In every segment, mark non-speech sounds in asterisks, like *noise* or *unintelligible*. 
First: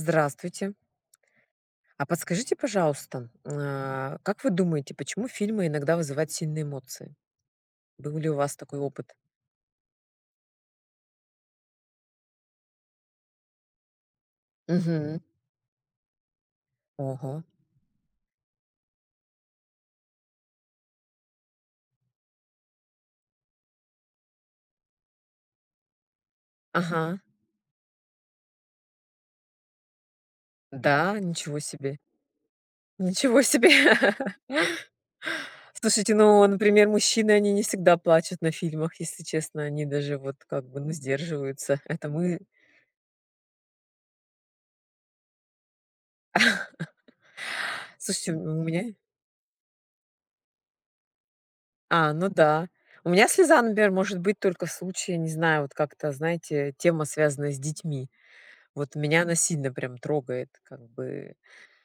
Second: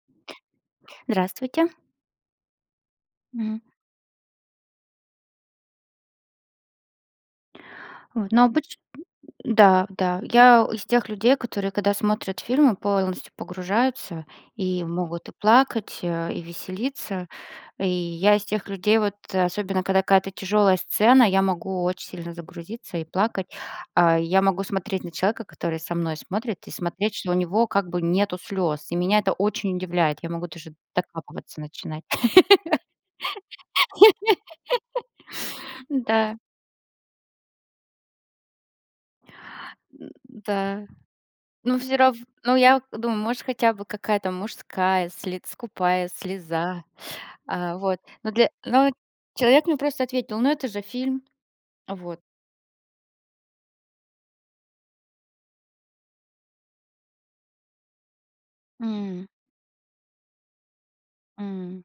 Здравствуйте. Здравствуйте. А подскажите пожалуйста, Мгм. а, как вы думаете, почему фильмы иногда вызывают сильные эмоции? Был ли Вот. у Ну, вас обычно такой опыт? Да, да. Я из тех людей, которые, когда смотрят фильмы, полностью погружаются и Мгм. могут и плакать, э, и веселиться. Ого. И я из тех людей, вот особенно, когда какая-то тяжелая сцена, я могу очень сильно загрузиться и плакать. А. Я могу смотреть на человека, который со мной смотрит, и смотреть, Ага. что у него как бы нету слез, и меня это очень удивляет, я могу даже Да, ничего докапываться себе, начинать. ничего себе. *laughs* *laughs* Слушайте, Да. ну, например, мужчины, они не всегда плачут на фильмах, если честно, они даже *grunts* вот как бы Да. ну Ну сдерживаются. всё Это рав мы. ну, я думаю, может, хотя бы какая-то мужская слец скупая слеза, а, *laughs* вот, Слушайте, но для, ну у но меня. человек мне просто ответил: но это же фильм! А, Вот. ну да. У меня слеза, например, может быть только в случае, не знаю, вот как-то, знаете, тема, связанная с детьми. Вот меня М. она сильно прям трогает, как бы. М.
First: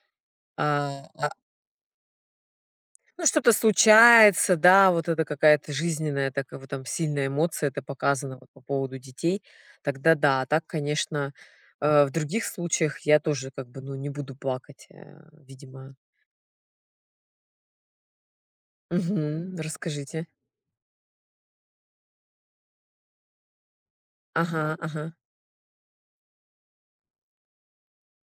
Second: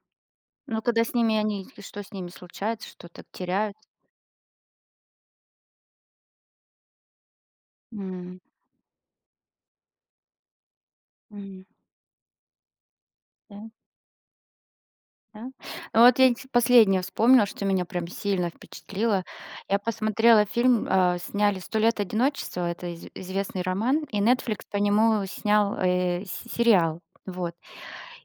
Но когда А, с а. ними они или что с ними случается, что-то Ну, что-то теряют? случается, да, вот это какая-то жизненная такая вот там сильная эмоция. Это показано М. вот по поводу детей, тогда да. А так, конечно, М. э, в других случаях я тоже, как Да. бы, ну, не буду плакать, э, Да. видимо. Вот я последнее вспомнила, что меня прям сильно впечатлило. Мгм. Я Расскажите. посмотрела фильм, а, сняли "Сто лет одиночества", это из известный роман, и "Нетфликс" Ага. по Ага. нему снял, э, с сериал, вот.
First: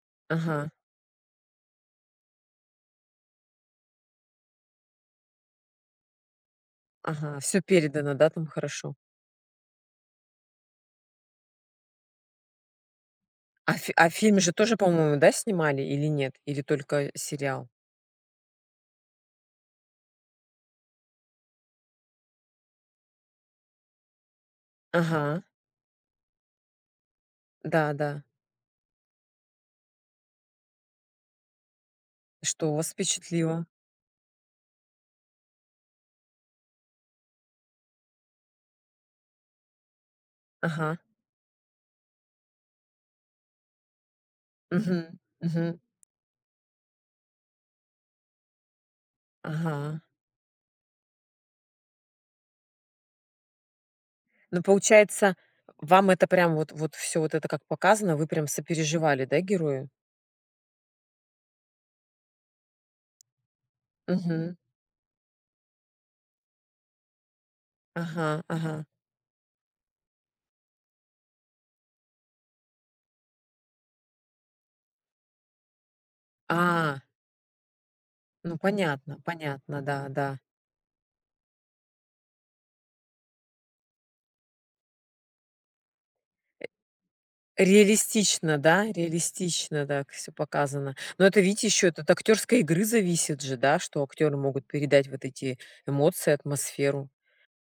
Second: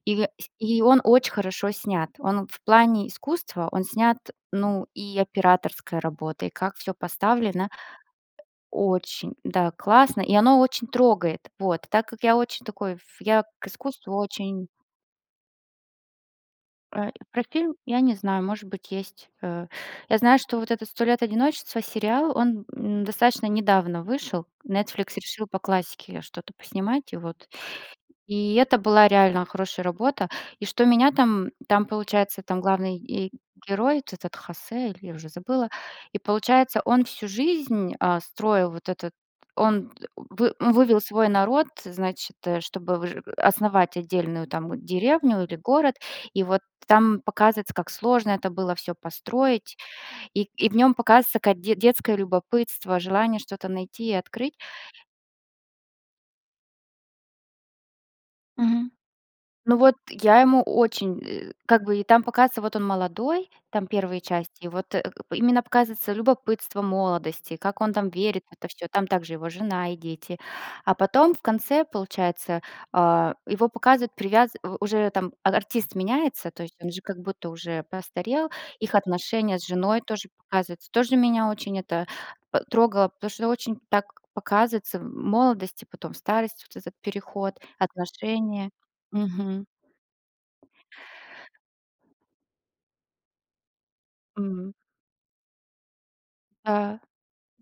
И Ага. и он очень хорошо снят, он в плане искусства, он снят, ну, и операторской работой, и как всё Ага. Всё поставлено. передано, да, там хорошо? Очень, да, классно, и оно очень трогает. Вот. Так как я очень такой, я к А фи а искусству фильмы же очень. тоже, по-моему, да снимали или нет? Или только Э, про сериал? фильм я не знаю, может быть есть, э. Я знаю, что вот этот "Сто лет одиночества" сериал, он, м, достаточно недавно вышел, "Нетфликс" Ага. решил по классике что-то поснимать, и вот, Да, да. и это была реально хорошая работа. И что меня там там получается там Что у вас главный ге впечатлило? герой, вот этот Хосе, или я уже забыла, и получается, он всю жизнь, а, строил, вот этот, он д вы ну Ага. вывел свой народ, значит, чтобы выжи основать отдельную, там, Мгм. деревню или Мгм. город, и вот там показывается, как сложно это было всё построить, Ага. и и в нём показывается как де детское любопытство, желание что-то найти и открыть. Ну получается, вам это прям вот вот всё вот это как показано, вы прям Мгм. сопереживали, да, Ну герою? вот, я ему очень, э, как бы, и там показывается, вот он молодой, там первые Мгм. части и вот, э, п именно показывается любопытство молодости, как он там Ага. верит в это Ага. всё, там также его жена и дети. А потом, в конце, получается, а, его показывают привяз у уже, там, а артист меняется, то есть он А. же как будто уже постарел, Ну их понятно, отношения с понятно, женой да, тоже да. показываются, тоже меня очень это п трогало, потому что очень так показывается молодость и потом Э. старость, вот этот переход, Реалистично, отношения. да? Мгм. Реалистично так всё показано. Но это видите ещё от актерской игры зависит же, да, что актеры могут Мгм. передать вот эти эмоции, Да. атмосферу.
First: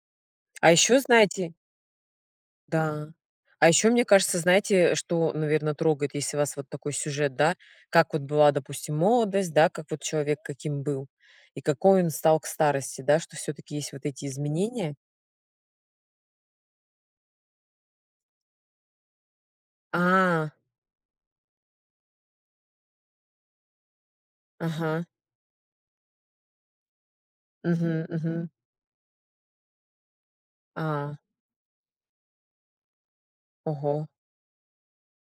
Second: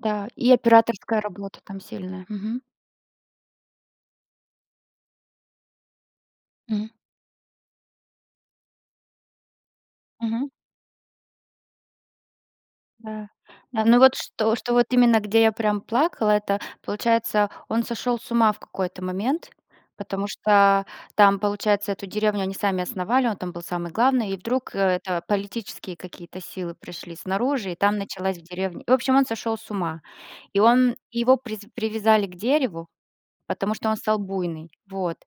Да, и А ещё операторская знаете. работа там сильная. Мгм. Да. А ещё, мне кажется, знаете, что, наверно, трогает, если у вас вот Мгм. такой сюжет, да, как вот была, допустим, молодость, да, как вот человек Мгм. каким был, и какой он стал к старости, да, Да. что всё-таки есть Но вот вот эти что, что изменения. именно, где я прям плакала, это получается он сошел с ума в какой-то момент, потому А. что там, получается, эту деревню они сами основали, он там был самый главный, и вдруг Ага. это политические какие-то силы пришли снаружи, и там Мгм. началась в Мгм. деревне. В общем, он сошел с ума и он, А. его привяз привязали к дереву, потому что он Ого. стал буйный, вот,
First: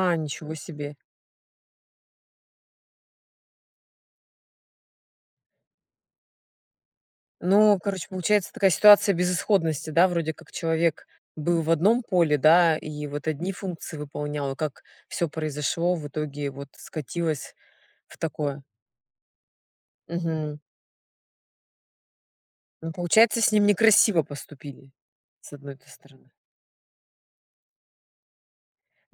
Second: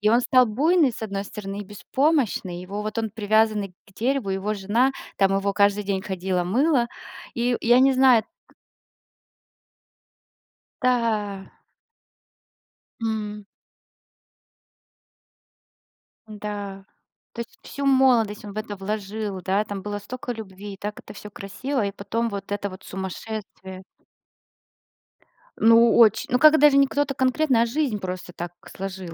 и он стал Ничего буйный, себе. с одной стороны, и беспомощный, его, вот он привязанный к дереву, его жена, там его каждый день ходила мыла и я Ну, не короче, знаю. получается такая ситуация безысходности, да вроде как человек Да. был в одном поле, да и вот М. одни функции выполнял, а как всё произошло в итоге вот Да. То скатилось есть, всю в молодость он в такое. это вложил, да, там было столько Мгм. любви, и так это всё красиво, и потом вот это вот Ну, получается с ним сумасшествие. некрасиво поступили с одной-то Ну очень. стороны. Ну когда даже не кто-то конкретно, а жизнь просто так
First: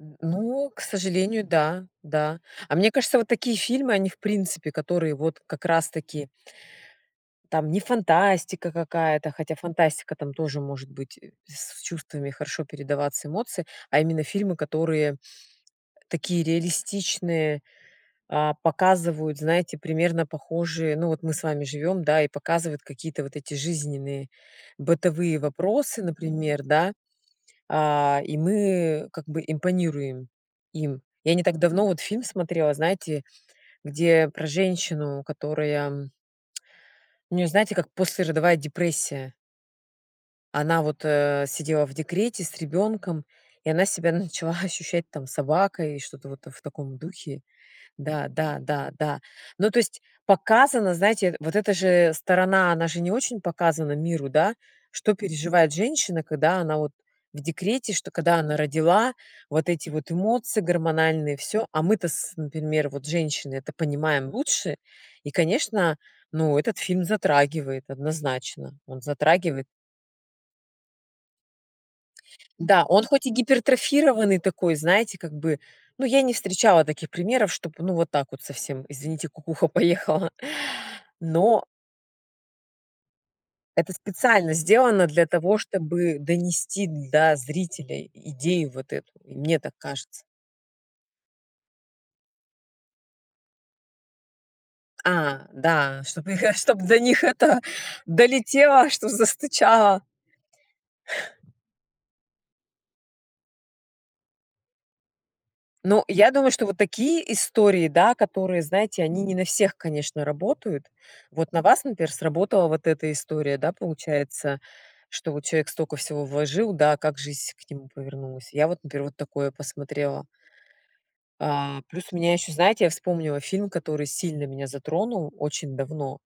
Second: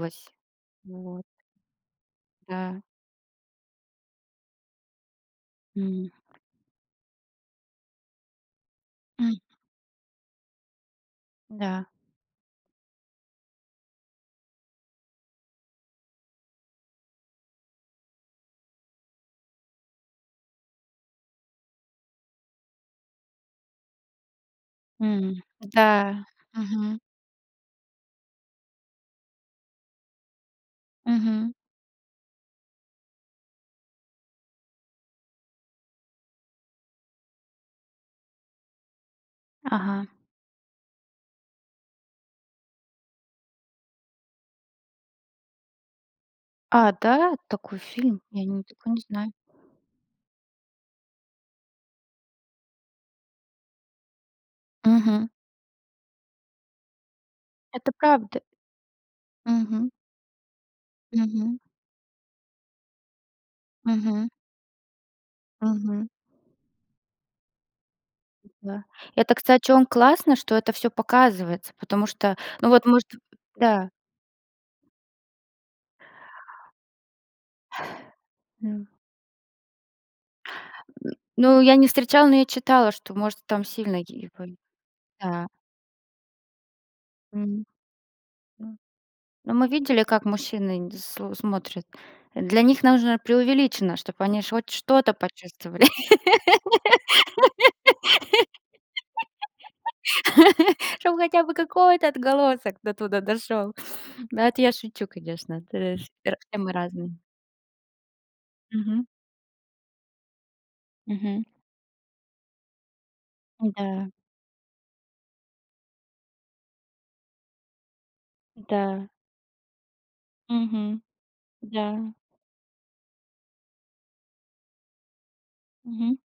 Э. Ну, к Вот. сожалению, да, да. А Да. мне кажется, вот такие фильмы они в принципе, которые вот как раз М. таки. Там не фантастика какая-то, М. хотя фантастика там тоже может быть с Да. чувствами, хорошо передаваться эмоции. А именно фильмы, которые, э, такие реалистичные. А, показывают, знаете, примерно похожие, ну вот мы с вами живём, да и показывают какие-то вот эти жизненные бытовые Мгм. вопросы, Да. например, да. Мгм. А. И мы как бы импонируем им. Я не Мгм. так давно вот фильм смотрела, знаете, где про женщину, которая *tsk* у неё знаете, как послеродовая депрессия. Ага. Она вот, э, сидела в декрете с ребёнком, и она себя начала ощущать там собакой и что-то вот в А, таком да, духе. такой фильм, Да, я да, не да, такой не да. знаю. Ну, то есть, показано, знаете, вот эта же сторона, она же не очень показана миру, да, что Мгм. переживает женщина, когда она вот в декрете, Это что, когда правда. она родила, вот эти Мгм. вот эмоции гормональные, Мгм. всё. А мы то с например, вот женщины, это понимаем Мгм. лучше и, конечно, Мгм. ну, этот фильм затрагивает, Э. однозначно, Да. он Это, затрагивает. кстати, он классно, что это всё показывается, потому что, ну Да, вот он может. Э. хоть и Да. гипертрофированный такой, знаете, как бы, ну, я не встречала таких примеров, чтобы ну вот так вот совсем, М. извините, кукуха поехала, *grunts* Ну но я не встречала, но я читала, что может там Это сильный и специально бань. сделано для Да. того, чтобы донести до Мгм. зрителя идею М. вот эту, и Ну мне мы так видели, кажется. как мужчины нд сл смотрят, для них нужно преувеличено, чтобы они ж хоть что-то А почувствовали. да, чтобы их чтоб до них это долетело, что застучало. *laughs* Чтобы хотя бы какой-то отголосок до туда дошел, да это я шучу, конечно, трэш Ну, я всер думаю, все что мы вот разные. такие истории, да, которые, знаете, Мгм. они не на всех, конечно, работают. Мгм. Вот на вас, например, сработала вот эта история, да, Да. получается, что вот человек столько всего вложил, да, как жизнь к нему повернулась. Я вот, например, Да. вот такое посмотрела. Мгм. А. Плюс Да. у меня ещё, знаете, я вспомнила фильм, который сильно меня затронул очень давно. Мгм.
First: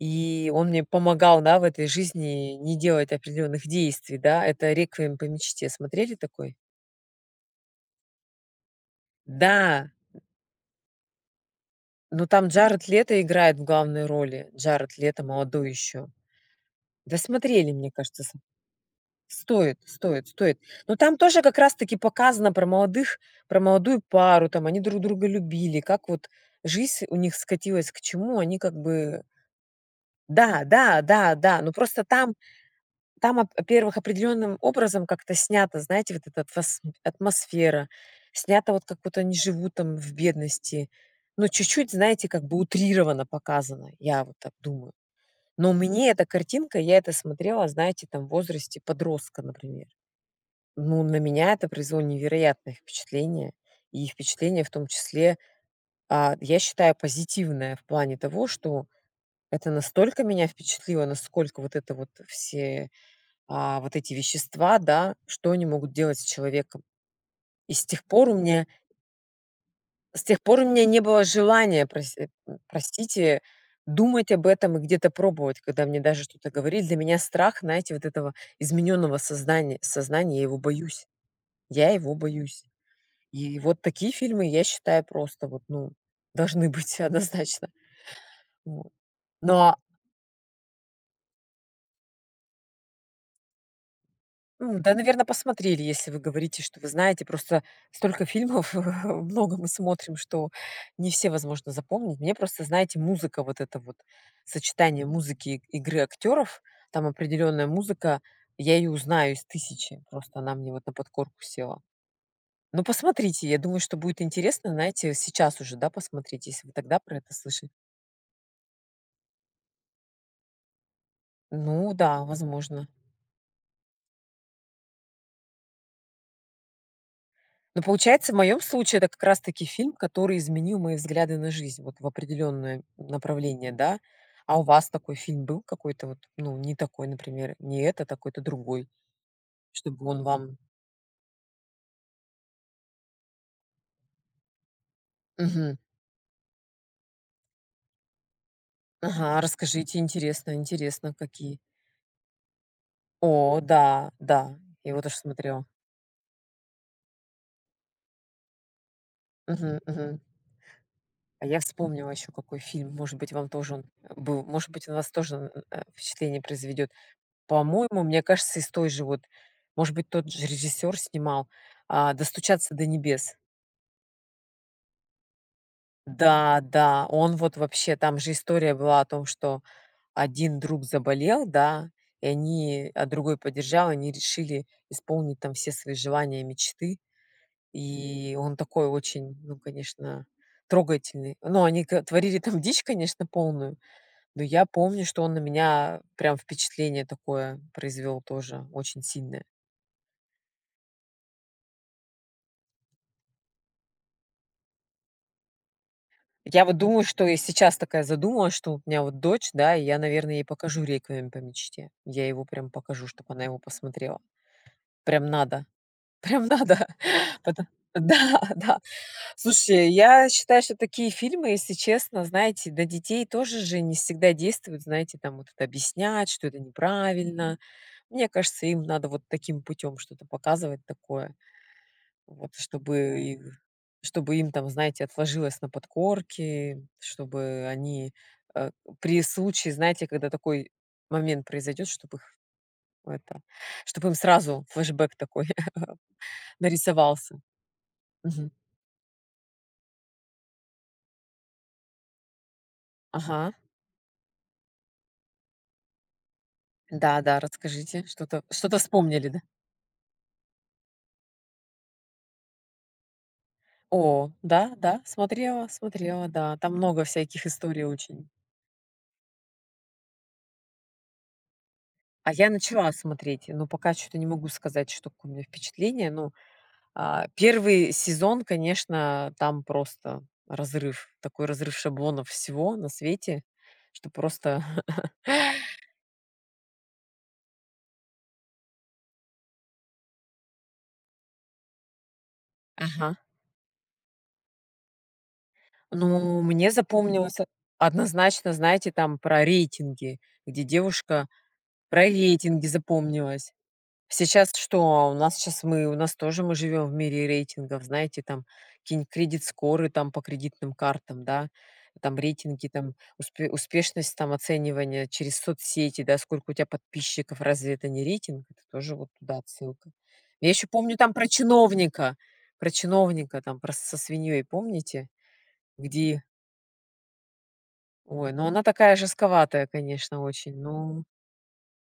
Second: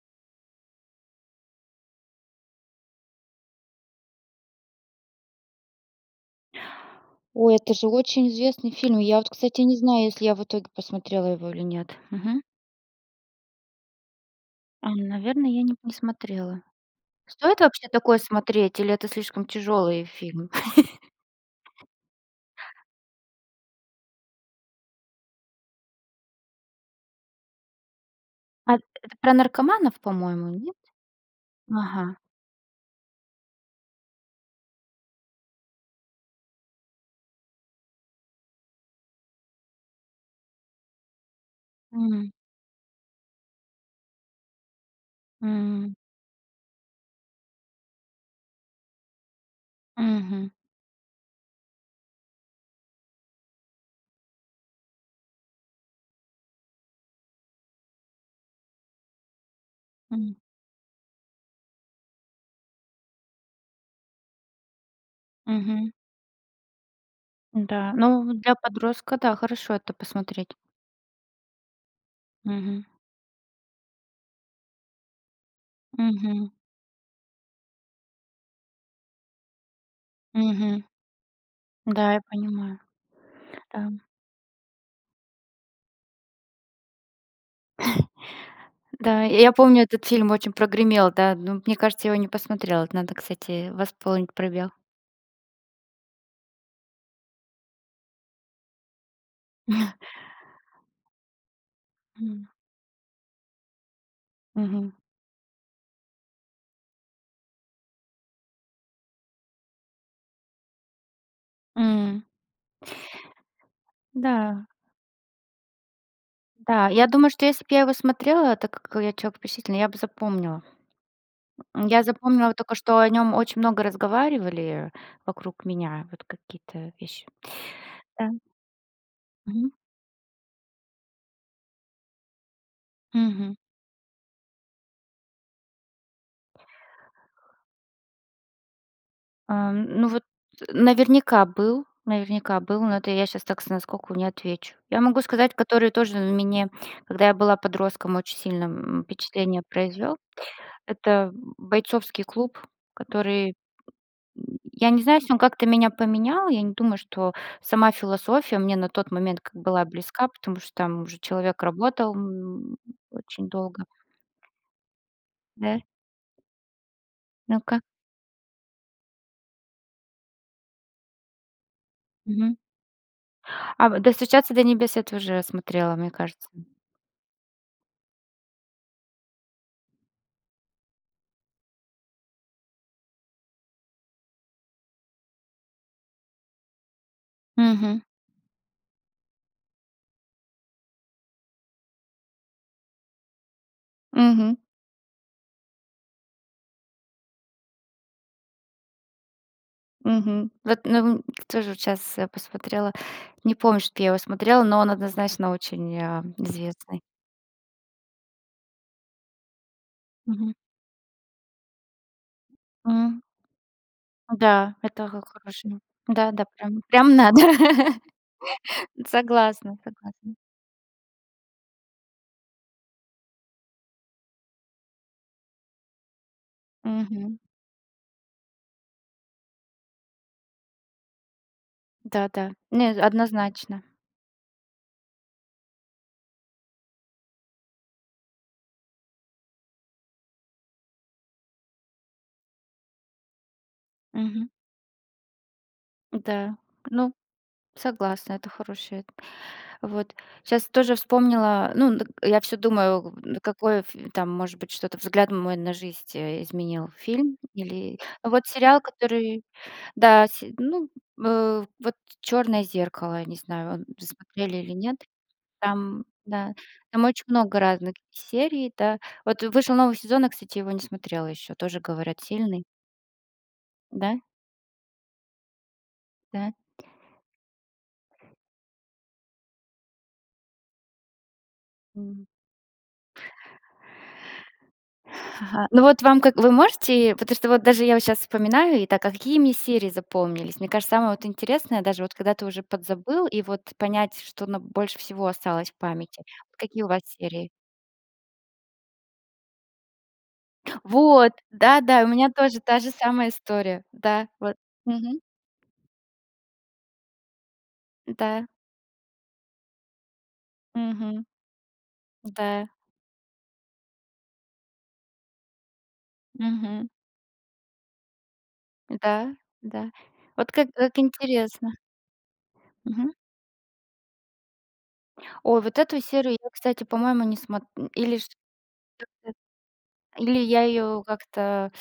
И он мне помогал, да, в этой жизни не делать определённых действий, да. Это "Реквием по мечте". Смотрели такой? Ой, это же очень известный фильм, я вот кстати, не Да! знаю, если я в итоге посмотрела его или нет. Но Мгм. там Джаред Лето играет в главной роли. Ам. Джаред Лето Наверное я молодой не не ещё. смотрела. Да Стоит смотрели, вообще мне такое кажется, с смотреть или это слишком Стоит, тяжелые стоит, фильм? стоит. Но *chuckles* там тоже как раз таки показано про молодых, про молодую пару, там они друг друга любили, как вот жизнь у них скатилась к чему они как А. Это бы. про наркоманов, по-моему, Да, нет? да, да, да. Ну просто Ага. там там, во-первых, определённым образом как-то снято, знаете, вот эта атм атмосфера снята, вот как будто они живут там в бедности. Но чуть-чуть, знаете, М. как бы утрированно показано. Я вот так думаю. Но М. мне эта картинка, я это смотрела, знаете, там, в возрасте подростка, например. Мгм. Ну, на меня это произвело невероятное впечатление. И впечатление, в том числе, а, я считаю позитивное в плане того, что это настолько М. меня впечатлило, насколько вот это вот, все, а, вот эти вещества, да, что они Мгм. могут делать с человеком. И с Да. тех пор Ну у для меня подростка, да, хорошо это С тех посмотреть. пор у меня не было желания прось э, м, Мгм. простите, думать об этом и где-то пробовать, когда мне даже что-то Мгм. говорили. Для меня страх, знаете, вот этого изменённого сознания сознания. Я его Мгм. боюсь. Я Да, его я боюсь. понимаю. И вот Да. такие фильмы, я считаю, просто вот ну, должны быть однозначно. *chuckles* Вот. Да, я Но. помню этот фильм очень прогремел, да, но мне кажется, я его не посмотрела. Надо, кстати, восполнить пробел. Ну да, наверное, посмотрели, если вы говорите, что вы знаете, просто столько фильмов много мы *laughs* смотрим, что не все возможно запомнить. Мне М. просто, знаете, музыка вот это вот. Мгм. Сочетание музыки и игры актёров. Там определённая музыка. Я её узнаю из 1 000. Просто она мне вот на подкорку села. М. Ну, посмотрите, я думаю, что будет Да. интересно. Знаете, сейчас уже да, посмотрите, если вы Да, тогда я про думаю, это что если бы слышали. я его смотрела, так как я человек впечатлительный, я бы запомнила. Э. Ну Я да, запомнила только, возможно. что о нем очень много разговаривали вокруг меня, вот какие-то вещи. Ну Да. получается, в моём случае это как раз таки Мгм. фильм, который изменил мои взгляды на жизнь, вот, в определённое Мгм. направление, да. А у вас такой фильм был, какой-то вот ну не такой, например, не этот, а какой-то другой, Ам. чтобы Ну вот. он вам Наверняка был, наверняка был, но это я щас так с наскоку не отвечу. Я могу сказать, Мгм. который тоже мне, когда я была подростком, очень сильно, м, Ага. впечатление Расскажите произвел. интересно, интересно Это какие. "Бойцовский клуб", который, О да, да. *grunts* я Его не тоже знаю, если он как-то смотрела. меня поменял, я не думаю, что сама философия мне на тот момент как Мгм. была Мгм. близка, потому что там уже А я человек вспомнила работал еще какой фильм может быть вам очень тоже долго. он был, может быть на вас тоже н Да. э, впечатление произведет. Ну-ка. По-моему, мне кажется, из той же вот, может быть тот же режиссёр снимал, а, Мгм. "Достучаться до небес". А вот "Достучаться до небес" я тоже смотрела, мне кажется. Да, да. Он вот вообще. Там же история была о том, что один друг заболел, да, и они, а другой поддержал, они решили исполнить, там, все свои желания, мечты. Мгм. И, он такой очень, ну, конечно, трогательный. Но они к творили там дичь, конечно, полную, но Мгм. я помню, что он на меня прям впечатление такое произвёл тоже очень сильное. Мгм. Вот тоже вот щас посмотрела, не помню, что я его смотрела, но он однозначно очень, а, Я вот известный. думаю, что я сейчас такая задумалась, что у меня вот дочь, да, и я, наверно, ей Мгм. покажу "Реквием по мечте". Я его прямо покажу, М. чтоб она его посмотрела. Да, это Прям как надо, хорошо, да, да, прям прям, надо. прям надо, Потом *laughs* да, да. согласна, Слушай, я согласна. считаю, что такие фильмы, если честно, знаете, до детей тоже же не всегда действуют, знаете, там вот объяснять, что это Мгм. неправильно. Мне кажется, им надо вот таким путём что-то показывать такое. Вот, Да-да. Нет, чтобы однозначно. чтобы им там, знаете, отложилось на подкорке, чтобы они, э, при случае, знаете, когда такой момент произойдёт, чтобы их это, чтобы им Мгм. сразу флешбэк такой *chuckles* Да, ну, нарисовался. согласна, Мгм. это хорошая, вот. Сейчас тоже вспомнила, ну д я всё думаю, Ага. какой там может быть что-то взгляд мой на жизнь изменил, Да, фильм, да, или расскажите, что-то, вот что-то сериал, вспомнили, да. который, да се ну, э, вот "Черное зеркало", я не знаю, вы О. смотрели или Да, нет. да, смотрела, Там смотрела. да, Да. Там там много очень всяких много историй разных очень. серий, да. Вот вышел новый сезон, я кстати его не смотрела еще, тоже говорят А я сильный. начала смотреть, но пока Да? чё-то не могу сказать, что какое у меня впечатление. Ну, Да. а, 1 сезон, конечно, там просто разрыв, такой разрыв М. шаблонов всего на свете, что просто. *chuckles* Ага. Ну, вот вам. Вы можете, потому что вот даже я щас вспоминаю, итак, какими серии запомнились? Мне кажется, самое интересное даже, когда ты вот уже Ага. подзабыл, и вот понять, что на больше всего осталось в памяти, Ну, мне какие у вас запомнилось од серии? однозначно, знаете, там про рейтинги, где девушка Вот. Да, да, про и у меня тоже рейтинги та же самая запомнилось. история, да. Сейчас Вот. что, у Мгм. нас сейчас мы, у нас тоже мы живём в мире рейтингов, знаете там Да. какие-то кредит скоры там по кредитным картам, Мгм. да. Там Да. рейтинги, там успе успешность там оценивания через соцсети, да. Сколько у тя Мгм. подписчиков разве это не рейтинг? Это тоже вот Да, туда отсылка. да. Я Вот ещё как, помню как там про интересно. чиновника, про Мгм. чиновника там про с со свиньёй помните, Ой. Вот эту где серую, я кстати, по-моему, не сма э, или Ой, шт, ну она такая жестковатая, конечно, *unintelligible* или очень, я ее ну. как-то,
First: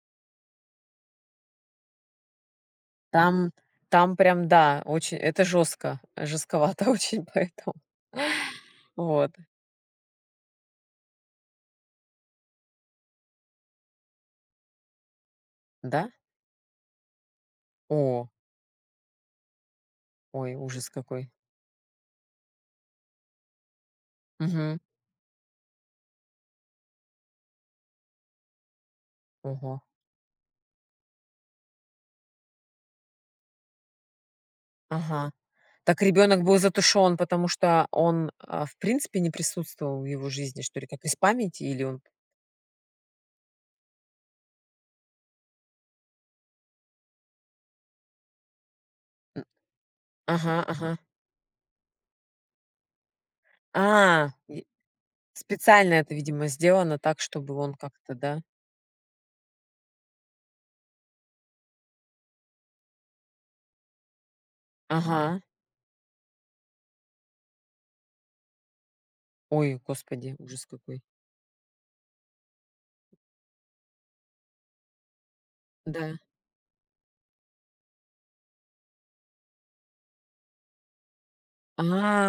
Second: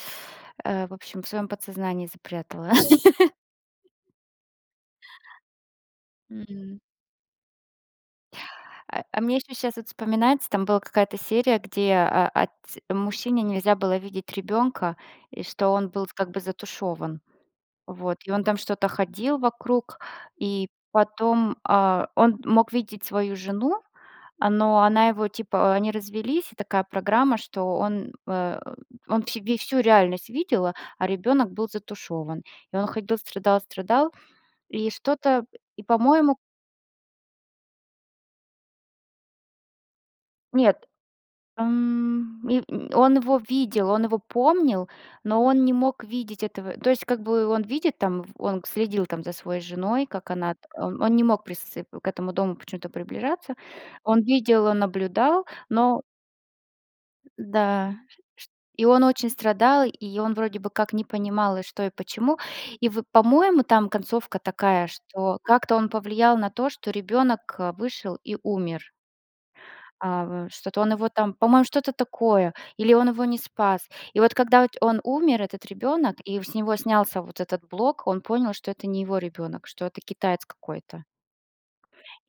э, в общем, в своем подсознании запрятала. Там *laughs* там прям, да, очень это жестко, М. жестковато очень поэтому А а Вот. мне еще щас вот вспоминается, там была какая-то серия, где, а, а, отц мужчине нельзя было видеть ребенка, и что он был Да? как бы затушёван, Вот, О! и он там что-то ходил вокруг, Ой. и Ужас какой. потом, а, он мог видеть свою жену, Мгм. но она его типа они развелись, и такая программа, что он, э, он все ве всю Ого. реальность видел, а ребенок был затушёван. И он ходил страдал-страдал и что-то Ага. э, и Так по-моему. ребенок был затушён, потому что он, а, в принципе не присутствовал в его жизни что ли Нет, как из памяти или он? м, и он его видел, он его помнил, но он не мог видеть этого. То есть, как бы, он видит там, он следил там за М. своей женой, как она. Ага, ага. Он не мог присц к этому дому почему-то приближаться. Он А. И. видел, он наблюдал, Специально но. это видимо сделано так, Э. чтобы он Да. как-то, да. Ш ш и он очень страдал, и он вроде бы как не понимал, и что, и почему. И вот по-моему там концовка такая, что Ага. как-то он повлиял на то, что ребенок вышел и умер. Ой, А Господи, вот ужас что-то он какой. его там. По-моему, что-то такое или он его не спас. И вот когда он умер, этот ребёнок, Да. и с него снялся вот этот блок, он понял, что это не его ребёнок, что это китаец какой-то.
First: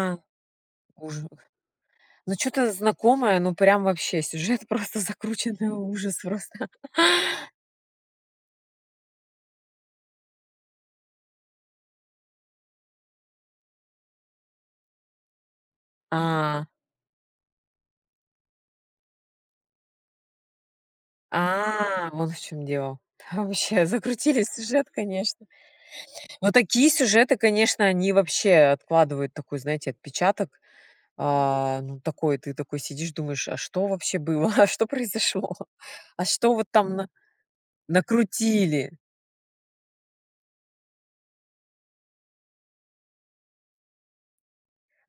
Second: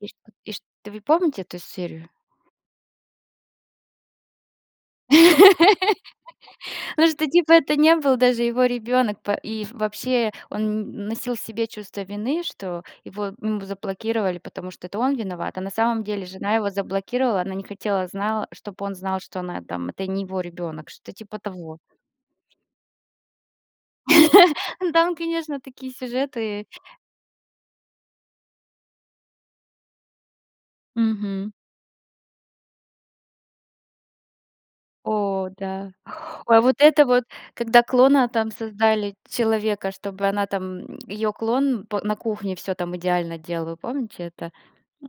И что И что. Вы Ужас, помните эту серию? ну, чё-то знакомое, ну прям вообще сюжет просто закрученный ужас просто. *laughs* Ну, что типа это не был даже его ребенок, и вообще он н носил в себе чувство вины, что его ему заблокировали, потому что это он виноват, а на самом деле жена А. его заблокировала, она не хотела, знала чтоб он знал, что она там это не его ребенок, что-то типа того. А, вот в чем дело. Ваще, закрутили сюжет, *laughs* Там конечно. конечно такие Но сюжеты. такие сюжеты, конечно, они вообще откладывают такой, знаете, отпечаток. Мгм. А. Ну, такой, ты такой сидишь думаешь, а что вообще было, а что О. произошло, Да. а что А вот вот там это на вот, когда клона там накрутили. создали человека, чтобы она там, её клон п на кухне всё там идеально делала, помните это?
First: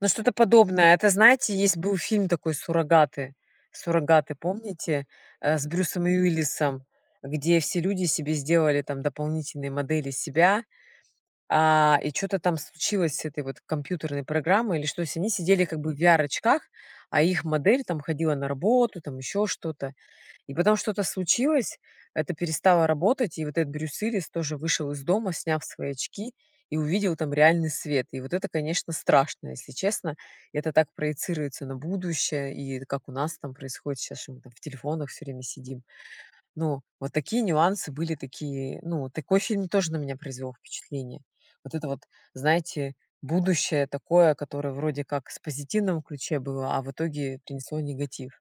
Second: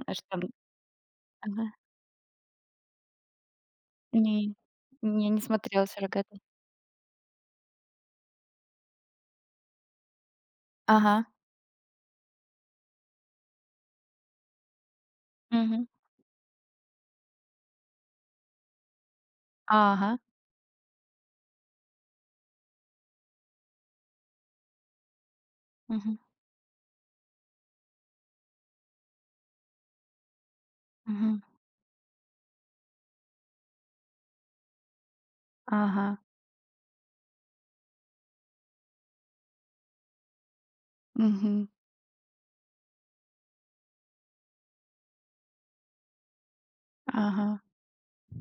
Ну, Что что-то там. подобное. Это знаете, Ага. есть был фильм такой "Суррогаты", "Суррогаты", Мгм. помните, Ну. Я не э, с смотрела Брюсом "Суррогаты". Уиллисом, где все люди себе сделали там дополнительные модели себя, Ага. а, и чё-то там случилось с этой вот компьютерной программой или что. Они сидели как Мгм. бы в VR-очках, а их модель, там, ходила на работу, там, ещё что-то. Ага. И потом что-то случилось, это перестало работать, и вот этот Брюс Уиллис тоже вышел из дома, сняв свои Мгм. очки и увидел там реальный свет. И вот это, конечно, страшно, если честно. Это так Мгм. проецируется на будущее и как у нас там происходит щас, что мы, там, в телефонах всё время сидим. Ага. Ну, вот такие нюансы были такие, ну, такой фильм тоже на меня произвел впечатление. Мгм. Вот это вот, знаете, будущее такое, которое вроде как с позитивного ключе было, а в итоге Ага. принесло негатив.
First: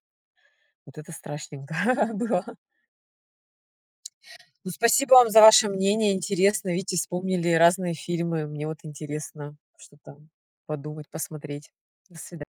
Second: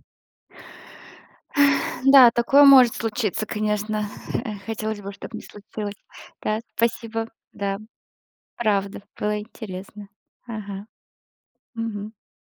Вот это страшненько Да, было. такое может случиться, конечно, Ну, хотелось бы, спасибо вам чтобы за не ваше случилось. мнение. Да, Интересно. Видите, спасибо, вспомнили да, разные фильмы. Мне вот правда, было интересно интересно. что-то Ага. подумать, посмотреть. Мгм. До свида